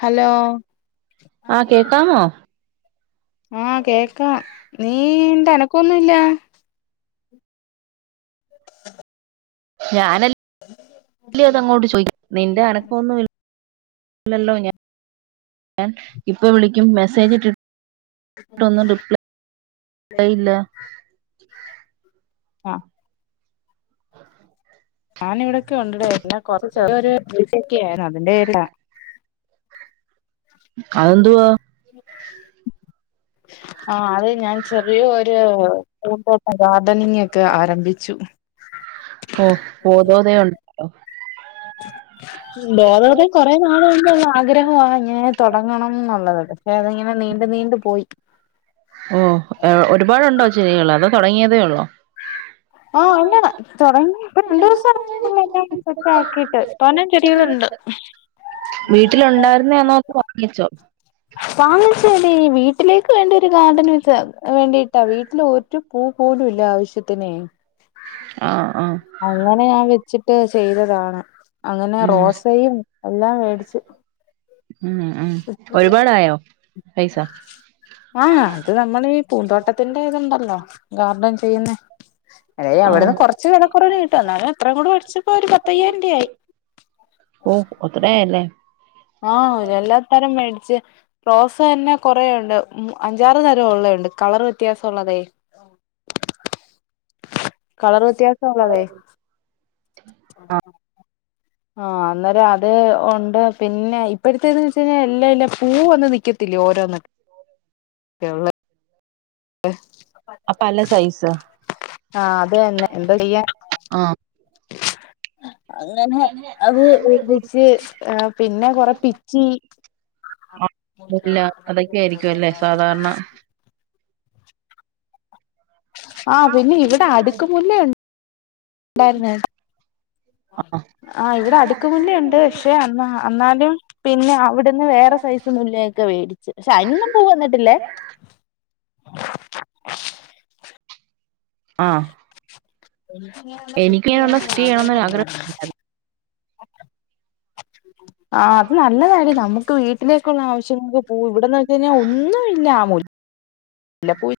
Hello ആഹ് കേക്കാമോ ആഹ് കേക്കാം നീ ഇന്റെ അനക്കം ഒന്നുമില്ല. ഞാന് അല്ലെ അങ്ങോട്ട് ചോദിക്കാ നിന്റെ അനക്കൊന്നു ഇല്ലല്ലോ ഞാൻ. ഇപ്പ വിളിക്കും മെസ്സേജ് ഇട്ടിട്ടൊന്നും റിപ്ലൈ ഇല്ല. ആഹ് ഞാൻ ഇവിടൊക്കെ [inaudible] കൊറച്ചൊക്കെ ആയിരുന്നു അതിന്റെ അതെന്തുവാ ആഹ് അത് ഞാൻ ചെറിയോരു [inaudible] ഗാർഡനിങ്ങ് ഒക്കെ ആരംഭിച്ചു ഓ [inaudible] [unintelligible] ബോധോദയം കുറെ നാള് കൊണ്ടുള്ള ആഗ്രഹവാ ഇങ്ങനെ തുടങ്ങണം എന്നുള്ളത് പക്ഷെ അതിങ്ങനെ നീ [unintelligible] നീണ്ട് പോയി ഓഹ് ഒരുപാടുണ്ടോ ചെടികൾ അതോ തുടങ്ങിയതേ ഉള്ളോ ആഹ് അല്ല തുടങ്ങി ഇപ്പൊ രണ്ടു ദിവസം ആയതേ ഒള്ള് എല്ലാം സെറ്റാ ക്കിട്ട് തോനെ ചെടികളുണ്ട് വീട്ടിലുണ്ടായിരുന്നയാന്നോ അതോ വാങ്ങിച്ചോ വാങ്ങിച്ചേടെ വീട്ടിലേക്ക് വേണ്ട ഒരു ഗാർഡന് വേണ്ടിയിട്ടാ വീട്ടില് ഒരു പൂ പോലും ഇല്ല ആവശ്യത്തിനെ ആഹ് ആഹ് അങ്ങനെ ഞാൻ വെച്ച്ട് ട്ട് ചെയ്തതാണെ അങ്ങനെ ഉം റോസയും എല്ലാം വേടിച്ച് ഉം ഉം [unintelligible] ഒരുപാടായോ പൈസ ആ അത് അമ്മളെ ഈ പൂന്തോട്ടത്തിന്റെ ഇത് ണ്ടല്ലോ ഗാർഡൻ പെയ്യുന്നെ അതെ അവിടുന്ന് ആഹ് കൊറച്ച് വിലക്കൊറവ്ന് കിട്ടും എന്നാലും അത്രയും കൂടെ വേട്ച്ചപ്പോ ഒരു പത്തയ്യായിരം രൂപ ഓ ആയി അത്രയായല്ലേ ആ എല്ലാ തരം വേണ്ടേ റോസ് തന്നെ കൊറെണ്ട് അഞ്ചാറ് തരംഒള്ളണ്ട് കളർ വ്യത്യാസം ഉള്ളത് കളറ് വ്യത്യാസള്ളത് ആ അന്നേരം അത് ഒണ്ട് പിന്നെ ഇപ്പഴത്തേന്ന് വെച്ചഴിഞ്ഞാ എല്ലാ അയ്ൻ്റ പൂവ് ഒന്നും നിക്കത്തില്ല ഓരോന്ന് ക് ള്ളെ ഹെ അപ്പല സൈസ ആ അത് ന്നെ എന്താ ചെയ്യാ ആഹ് അങ്ങനെ അത് [unintelligible] ഏ പിന്നെ കൊറെ പിച്ചി ഇല്ല അതൊക്കെ ആയിരിക്കും അല്ലേ സാധാരണ ആ പിന്നെ ഇവിടെ അടുക്ക മുല്ലയുണ്ട് ണ്ടായിരുന്നെ ആഹ് ആ ഇവിടെ അടുക്ക മുല്ലയുണ്ട് പക്ഷെ ആ അന്നാലും പിന്നെ അവിടുന്ന് വേറെ സൈസ് മുല്ലയൊക്കെ വേടിച്ച് പക്ഷെ അയ്നൊന്നും പൂ വന്നിട്ടില്ലേ ആഹ് ഇങ്ങനെയുള്ള എനിക്ക് സുറ്റി ഇങ്ങനെയുള്ള യൊക്കെ സെറ്റ് ആഗ്രഹം ചെയ്യണംന്നൊരു ഉണ്ടായ്രുന്നു ഉണ്ടായിരുന്നു ആ അത് നല്ല കാര്യം നമുക്ക് വീട്ടിലേക്കുള്ള ആവശ്യങ്ങക്ക് പൂവ് ഇവിടെന്ന് വെച്ച് കഴിഞ്ഞാൽ ഒന്നും ഇല്ലാ ആമൂൽ ഇല്ല പോയി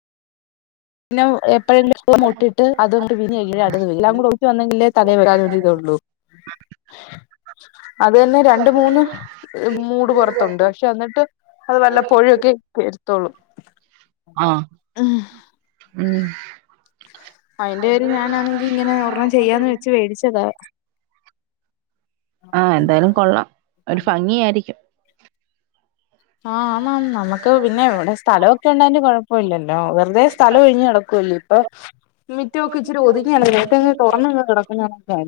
നൗ എപ്പോഴെങ്കിലും മൊട്ടിട്ട് അത് വിരി [unintelligible] എല്ലാകൂടെ കൂടെ ഒത്ത് വന്നെങ്കിലേ തക [unintelligible] അതന്നെ രണ്ട് മൂന്ന് മൂട് പുറത്തുണ്ട് പക്ഷെ അന്നിട്ട് അത് വല്ലപ്പൊഴൊക്കെ [inaudible] തൊള്ളൂ ആ മ് അയ്ന്റെ പേരിൽ ഞാാനാണെങ്കി ങ്ങനെ ഒർണം ചെയ്യാന്ന് വെച്ച് വേടിച്ചതാ ആ എന്തായാലും കൊള്ളാം ഒരു ഫങ്ങിയായിരിക്കും ആണോ നമ്മുക്ക് പിന്നെ ഇവിടെ സ്ഥലൊക്കെ ണ്ടന് കൊഴപ്പ ല്ലല്ലോ വെറുതെ സ്ഥലം ഒഴിഞ്ഞ് കിടക്കുവല്ലേ ഇപ്പൊ മിക് മുറ്റൊക്കെ ഇച്ചിരി ഒതുങ്ങിയല കിടക് ഇതങ് തുറന്ന് അങ് കിടക്കുന്ന കാണുബെ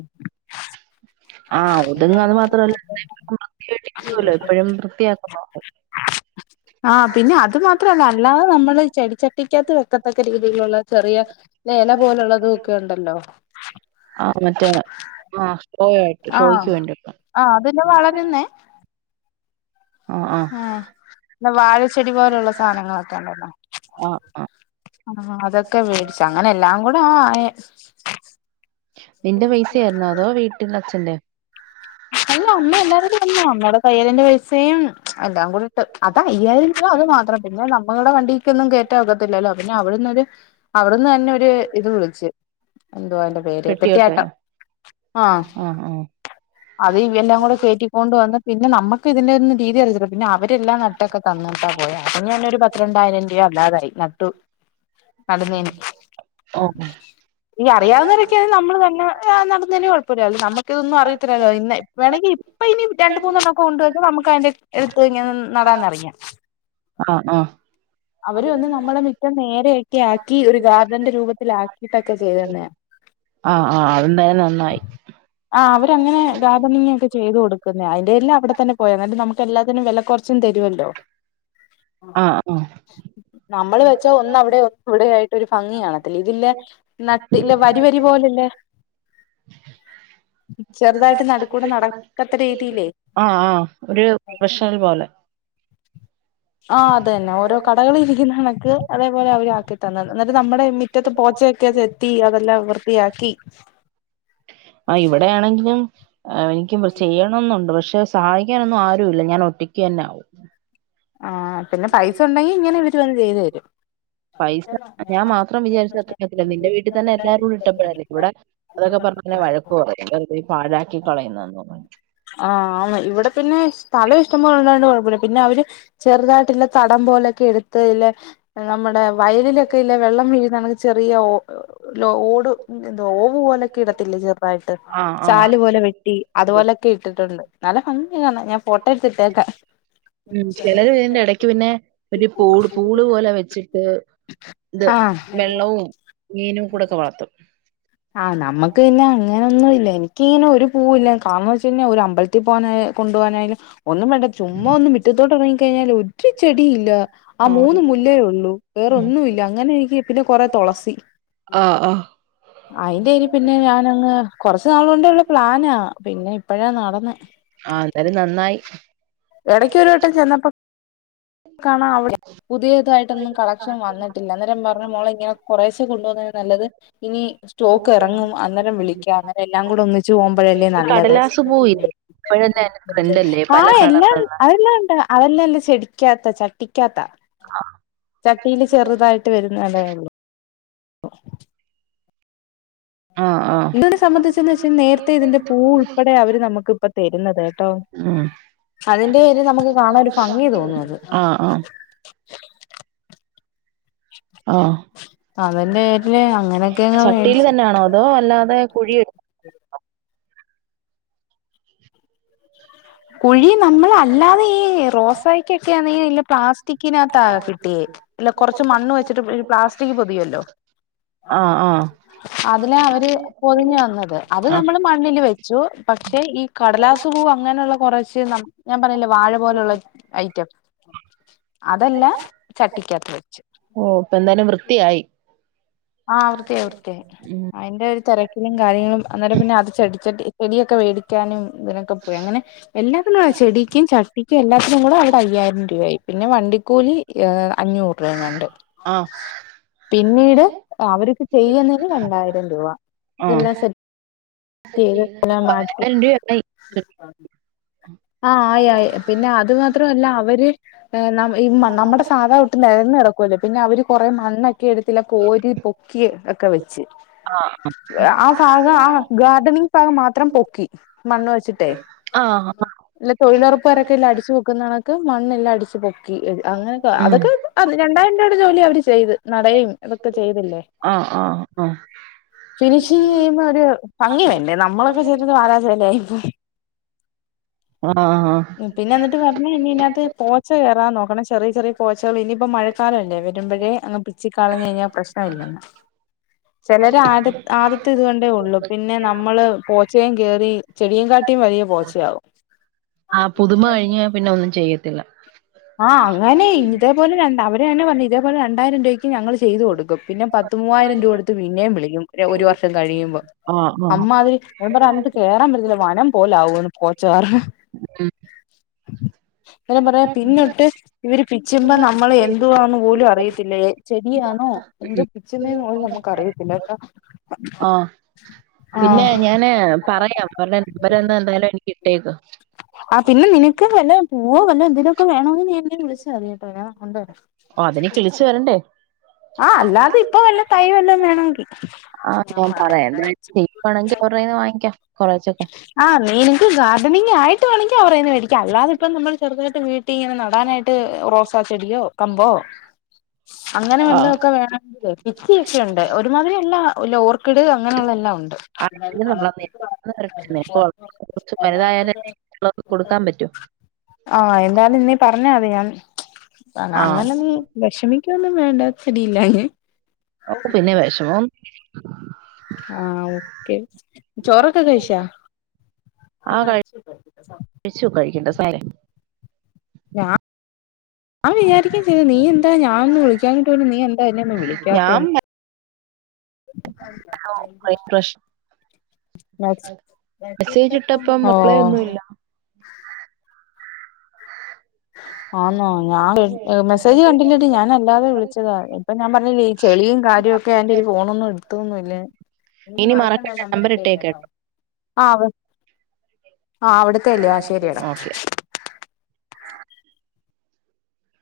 ആഹ് ഒതുങ്ങ അത് മാത്രമല്ല [unintelligible] എപ്പോഴും വൃത്തിയായിട്ടിരിക്കുമല്ലോ എപ്പോഴും വൃത്തിയാക്കുന്നു ആ പിന്നെ അത് മാത്രല്ല അല്ലാതെ നമ്മള് ചെടിച്ചട്ടിക്കകത്ത് വെക്കത്തക്ക രീതിയിലുള്ള ചെറിയ നെ എല പോലുള്ളത് ഒക്കെ ഉണ്ടല്ലോ ആഹ മറ്റേ ആ ആഹ ആ അതിന്നെ വളരുന്നേ ആഹ് ആഹ ആഹ് ഇന്ന് വാഴച്ചെടി പോലുള്ള സാധനങ്ങളൊക്കെ ഉണ്ടല്ലോ ആഹ ആ ആ അതൊക്കെ മേടിച്ച അങ്ങനെ എല്ലാം കൂടെ ആ നിന്റെ പൈസായായിരുന്നോ അതോ വീട്ടില അച്ഛന്റെ അല്ല അമ്മ എല്ലാരും അമ്മ നോടക്ക പയ്യലന്റെ പൈസയും എല്ലാം കൂടി അത് അയ്യായിരിക്കോ അത് മാത്രം പിന്നെ മകളുടെ വണ്ടിക്ക് ഒന്നും കേയറ്റ ഒകത്തില്ലല്ലോ പിന്നെ അവിടുന്നൊരു അവിടുന്ന് തന്നെ ഒരു ഇത് വിളിച്ച് എന്തുവാ അന്റെ പേര് തെട്ടിയാട്ട പെട്ടിയോട്ടയോ ആഹ ആഹ് ആഹ് അത് ഇവ എല്ലാം കൂടെ കയറ്റിക്കൊണ്ട് വന്ന പിന്നെ നമ്മുക്ക് ഇതിന്റെ ഒന്ന് രീതി അറിച്ചിട്ട പിന്നെ അവരെല്ലാം നട്ടൊക്കെ തന്നിട്ടാ പോയാ അത് ഒരു പത്തിത്രണ്ടായിരം രൂപ അല്ലാതായി നട്ടു നടുന്നേന് ഓ ഈ അറിയാവുന്നവൊക്കെയ നമ്മള് തന്നെ നടന്നേും കുഴപ്പമില്ലല്ല നമക്കിതൊന്നും അറിയത്തില്ലല്ലോ വേണങ്കിൽ ഇപ്പ ഇനി രണ്ട മൂന്നെണ്ണം ഒക്കെ കൊണ്ട് പോയിട്ട് നമുക്ക് അതി അടുത്ത് നടന്നറിയാം ആഹ് ആഹ് അവര് വന്നു നമ്മുടെ മിറ്റം ക്യാക്കി ഒരു ഗാർഡന്റെ രൂപത്തി ആക്കിട്ടൊക്കെ ചെയ്ത തന്ന ആഹ് ആഹ് അതെന്തായാലും നന്നായി ആ അവരങ്ങനെ ഗാർഡനിങ്കോക്കെ ചെയ്തുകൊടുക്കുന്നെ അയിന്റെ എല്ലാം ഇവിടെത്തന്നെ പോയ എന്നായട്ട് നമുക്ക് എല്ലാത്തിനും വില കുറച്ചും തരുല്ലോ ആഹ് ആഹ് നമ്മള് വെച്ച ഒന്നവിടെ ഒന്ന്ടെ ആയി ഒരു ഭംഗിയ കാണത്തില്ല ഇതില്ല നട്ടല്ല വരി വരി പോലല്ലേ ചെറുതായിട്ട് നടുകൂടെ നടക്കത്ത രീതിയിൽ ആഹ് ആഹ് ഒരു പ്രൊഫഷണൽ പോലെ ആ അതന്നെ ഓരോ കടകളിൽ ഇരിക്കുന്ന കണക്ക് അതെ പോലെ [unintelligible] എന്നിട്ട് നമ്മുടെ മുറ്റത്ത് പോച്ചയൊക്കെ ചെത്തി അതെല്ലാം വൃത്തിയാക്കി ആ ഇവിടെയാണെങ്കിലും എനിക്ക ചെയ്യണം എന്നുണ്ട് പക്ഷെ സഹായിക്കാനൊന്നും ആരും ഇല്ല ഞാൻ ഒറ്റ കെനൗ ആ പിന്നെ പൈസ ഉണ്ടെങ്കിയിങ്ങെനെ വി ചെയ്ത് തെരും പൈസ ഞാൻ മാത്രം വിചാരിച്ചത്രത്തില്ല. നിന്റെ വീട്ടിൽ തന്നെ എല്ലാരുടിട്ടപ്പഴല്ലേ. ഇവിടെ അതൊക്കെ പറഞ്ഞിട്ടുണ്ടേയെന്നെ വഴക്ക് പറയും തരും വെറുതെ പാഴാക്കി കളയുന്നെന്ന് പറഞ്ഞ്. ആഹ് ആണ്. ഇവടെ പിന്നെ സ്ഥലയിഷ്ടം പോലെ ണ്ടായിരുന്നൊണ്ട് കൊഴപ്പമല്ല. പിന്നെ അവര് ചെറുതായിട്ടുള്ള തടം പോലെയ്ക്കെ എടുത്ത് നമ്മുടെ വയലിലൊക്കെ ഇല്ല വെള്ളം വീഴുന്നണക്ക് ചെറിയ ഓട് എ ഓവ് പോലെക്കെ ഇടത്തിടല്ലേ ചെറുതായിട്ട് ആ ആ ചാല് പോലെ വെട്ടി അതുപോലെ. തൊണ്ട് നല്ല ഭംഗിണ്ട് കാണാൻ ഞാൻ ഫോട്ടോ എടുത്തിട്ടേക്കേം. ഉം. ചെലര് ഇതിന്റെ ഇടക്ക് പിന്നെ ഒരു പൂ പൂള് പോലെ വെച്ചിട്ട് ഇത് ആഹ് വെള്ളവും മീനു കൂടെ വളർത്തും ആഹ്, നമ്മെക്ക് പിന്നെ അങ്ങനെയൊ ഒന്നൂല്ല എനിക്ക് ഇങ്ങനെ ഒരു പൂവുല. കാരണവെച്ചഴിഞ്ഞാൽ ഒരമ് അമ്പലത്തിൽ പോകാനേ കൊണ്ടു പോയാനായാലും ഒന്നും വേണ്ട ചുമ്മാ ഒന്നു മിറ്റത്തോട്ടെറങ്ങി. കഴഞ്ഞാൽ ഒറ്റ് ചെടിയില്ല. ആ ആഹ് മൂന്ന് മുല്ലേ ഒള്ളൂ. വേറൊന്നുല്ല അങ്ങനെയിരിക്കേ. പിന്നെ കൊറെ തൊളസി ആഹ് ആഹ് അയിന്റയിതിൽ പിന്നെ ഞാനങ്ങ്, കൊറച്ച് നാളെണ്ടുള്ള പ്ലാനാ പിന്നെ ഇപ്പഴാ നടന്നേ. ആ എന്തായാലും നന്നായി എടക്ക് ഒരു വട്ടം ചെന്നപ്പോ കാണ അവിടെ പുതിയതായിട്ടൊന്നും കളക്ഷൻ വന്നിട്ടില്ല അന്നേരം പറഞ്ഞു മോളെ ഇങ്ങനെ കൊറേശെ കൊണ്ടപ്പോന്നതിലും നല്ലത് ഇനി സ്റ്റോക്ക് ഇറങ്ങും അന്നേരം വിളിക്കാം അന്നരം എല്ലാം കൂടെ ഒന്നിച്ച് പോമ്പ ല്ലേ ഈ നല്ലത് കടലാസ് പൂവില്ലേ ഇപ്പഴല്ലേ അതിന്റെ ട്രെൻഡല്ലേ ആ പല എല്ലാം കളറിലുള്ള അതെല്ലാം ഒണ്ട് അതെല്ല എന്റെ ചെടിക്കാത്ത ചട്ടിക്കാത്ത ചട്ടില് ചെറുതായിട്ട് വരുന്നതേ ഒള്ളൂ [unintelligible] ആഹ് ആഹ് ഇതിനെ സംബന്ധിച്ചെന്ന് വെച്ചാ നേരത്തെയിതിന്റെ പൂയുൾപ്പെടെയാ അവര് നമ്മെക്ക് ഇപ്പ തെരുന്നത് ട്ടോ ഉം അതിന്റെയൊര് നമ്മെക്ക് കാണാരു ഭംഗി തോന്നും അത്. ആഹ് ആഹ് ആ അതിന്റെ പേരില് അങ്ങനെയൊക്കെ അങ്ങ് ചട്ടിയില് മേടിച്ച് തന്നെയാണോ അതോ അല്ലാതെ കുഴിയെടുക്കു കുഴീ നമ്മള് അല്ലാതെ ഈ റോസായ്കെക്കെ ആന്നെല്ലേ പ്ലാസ്റ്റിക്കിനകത്താ കിട്ടിയേ ഇല്ല കൊറച്ച് മണ്ണ് വെച്ചിട്ട് ഈ പ്ലാസ്റ്റിക് പൊതിയുല്ലോ ആഹ് അതിലാ അവര് പൊതിഞ്ഞ് തന്നത് അത് ആഹ് നമ്മള് മണ്ണില് വെച്ചു പക്ഷെ ഈ കടലാസ് പൂവ് അങ്ങനൊള്ള ക്ഷെ നം ഞാൻ പറയിലേ വാഴ പോലൊള്ളര് ഐറ്റം. അതെല്ലാം ചട്ടിക്കകത്ത് വെച്ചു. ഓ ഇപ്പൊ എന്തായാലും വൃത്തിയായി ആഹ് വൃത്തിയായി വൃത്തിയായി ഉം അതിന്റെ ഒരു തെരക്കിലും കാര്യങ്ങളും അന്നേരം പിന്നെ അത് ചെടിച്ചട്ടി ചെടിയൊക്കെ മേടിക്കാനും ഇതിനൊക്കെ പോന് എല്ലാത്തിനും ചെടിക്കും ചട്ടിക്കും എല്ലാത്തിനും കൂടെ ഒരു അയ്യായിരം രൂപയായി പിന്നെ വണ്ടിക്കൂലി ഏ അഞ്ഞൂറ് രൂപങ്ങാണ്ട് ആഹ് പിന്നീട് അവര്ക്ക് ചെയ്യുന്നത് രണ്ടായിരം രൂപ ഇതെല്ലാം സെറ്റാ ക്കിയത് അതങ്ങ് ആയിപോയി രണ്ടായിരം രൂപയായി ആയി ആയി പിന്നെ അത് ത്രല്ല അവര് ഈ നമ്മുടെ സാധാട്ട് കുട്ട് നേരാന്ന് കിടക്കുല്ലോ പിന്നെ അവര് കൊറെ മണ്ണൊക്കെ എടുത്തിട്ട് കോരി പൊക്കി ഒക്കെ വെച്ച് ആ ആക ഭാഗം ആ ഗാർഡനിങ് ഭാഗം മാത്രം പൊക്കി മണ്ണ് വെച്ചിട്ടേ ആഹ് തൊഴിലുറപ്പ് കാരെല്ലാം അടിച്ചു പൊക്കുന്ന കണക്ക് മണ്ണെല്ലാം അടിച്ചു പൊക്കി അങ്ങനൊക്കെ ഉം അതൊക്കെ രണ്ടായിരം രൂപയുടെ ജോലി അവർ ചെയ്ത് നടയും അതൊക്കെ ചെയ്തല്ലോ ആഹ് ആഹ് ആഹ് ഭംഗിവേണ്ടേ നമ്മളൊക്കെ ചെയ്ത് വാരാചല ആയിപ്പോ ആഹ് ആഹ് പിന്നെ എന്നിട്ട് പറഞ്ഞ ഇനി ഇതിനകത്ത് പോച്ച കയറാതെ നോക്കണം ചെറിയ ചെറിയ പോച്ചകൾ ഇനിയിപ്പോ മഴക്കാലല്ലേ വരുമ്പോഴേ അങ്ങ് പിച്ച കഴിഞ്ഞാൽ പ്രശ്ന ഇല്ലെന്ന് ചിലര് ആ ആദ്യത്തെ ഇതുകാണ്ടേ ഉള്ളൂ നമ്മള് പോച്ചയും കേറി ചെടിയും കാട്ടിലും വലിയ പോച്ചയാകും ആ പുതുമ കഴിഞ്ഞ് പിന്നെ ഒന്നും ചെയ്യത്തില്ല ആഹ് അങ്ങനെ ഇതേപോലെ രണ്ട് അവര്ങ്ങനെ പറഞ്ഞു ഇതേപോലെ ആയിരം [unintelligible] ഞങ്ങള് ചെയ്ത് കൊടുക്കും പിന്നെ പത്ത് മൂവായിരം രൂപ കൊടുത്തു പിന്നേം വിളിക്കും ഒരു വർഷം കഴിയുമ്പോ ആഹ് ആഹ് അമ്മാതിരി ഞാൻ പറ അങ്ങോട്ട് കേയറൻ പറ്റത്തില്ല വനം പോലെ ആകൂന്ന് കോച്ചാർ മ്മ് [unintelligible] [unintelligible] പിന്നോട്ട് ഇവര് പിച്ചുനന നമ്മൾ എന്ത്വ്വാന്ന് പോലും അറിയത്തില്ല ചെടിയാണോ എന്തോ പിച്ചുന്നേ പോലും നമുക്ക് അറിയത്തില്ലട്ടോ ആ പിന്നെ ആഹ് ഞാന് ഇറ്റക്കു ആ പിന്നെ നിനക്ക് പോ വല്ലതും എന്തെലൊക്കെ വേണോകി എന്തെങ്കിലും വിളിച്ചാ മതീട്ടോ ഞാഞാൻ കൊണ്ടുവരാ ഓ അതിനി കിളിച്ചു വരണ്ടേ ആ [inaudible] അല്ലാതെ ഇപ്പൊ വല്ല തൈ വല്ലോം വേണമെങ്കിൽ ആ ഞാൻ പറയാം [unintelligible] അവരുന്ന് വാങ്ങിക്കാം കൊറേച്ചൊക്കെ ആഹ് വേണെങ്കിൽ ഗാർഡനിങ് ആയിട്ടുവേണോങ്കിൽ അവരെന്നു മേടിക്ക അല്ലാത ഇപ്പ നമ്മൾ ചെറുതയിട്ട് ഇങ്ങനെ നടാനായിട്ട് റോസ് ചെടിയോ കമ്പോ അങ്ങനെ ആഹ് വല്ലൊക്കെ വേണോങ്കിൽ ചെത്തി ഒക്കെ ഉണ്ട് ഒരുമാതിരി എല്ലോ [inaudible] ലോ ക്കിട് അങ്ങനെയുള്ള എല്ലാം ഉണ്ട് ആ എങ്കിലും നമ്മളത് [inaudible] നിനക്ക് തരട്ടെ. നിനക്ക് വളർന്ന് കുറച്ച് വലുതായാലേ മറ്റുള്ളവർക്ക് കൊടുക്കാൻ പറ്റൂ. ആ എന്താലും നീ പറഞ്ഞാ മതി ഞാൻ ആ അങ്ങനെ നീ വിഷമിക്കൊന്നും വേണ്ട ചാടി ഇല്ലാഞ്ഞ അപ്പൊ പിന്നെ വിഷമം ആഹ് ഓക്കെ ചോറൊക്കെ കഴിച്ചോ ആ ആഹ് കഴിച്ചു കഴിച്ചു കഴിക്കണ്ട നേരം ആയി ഞ ഞാൻ വിചാരിക്കാൻ ചെയ്ത് നീ എന്താ ഞാനൊന്ന് വിളിക്കാഞ്ഞിട് പോലും നീ എ എന്താ എന്നെ ഒന്നും ഞാൻ വിളിക്കാത്തേന് പ്രശ്നം [inaudible] മെസ്സേജ് ആഹ് ഇട്ടപ്പം റിപ്ലൈ ഒന്നുമില്ല. ഓ. ആന്നോ ഞാൻ മെസ്സേജ് കണ്ടില്ല ഡി ഞാനല്ലാതെ വിളിച്ചതാ ഇപ്പൊ ഞാൻ പറഞ്ഞില്ലേ ചെളിയും കാര്യമൊക്കെ ആയോണ്ട് ഫോൺ ഒന്നും എടു തോന്നുല്ലേ ഇനി മറക്കണ്ട നമ്പർ ഇട്ടേക്കട്ടോ ആഹ്. ആഹ് അവിടത്തെല്ലേ ആഹ് ശരിയടാ. ഓക്കെ.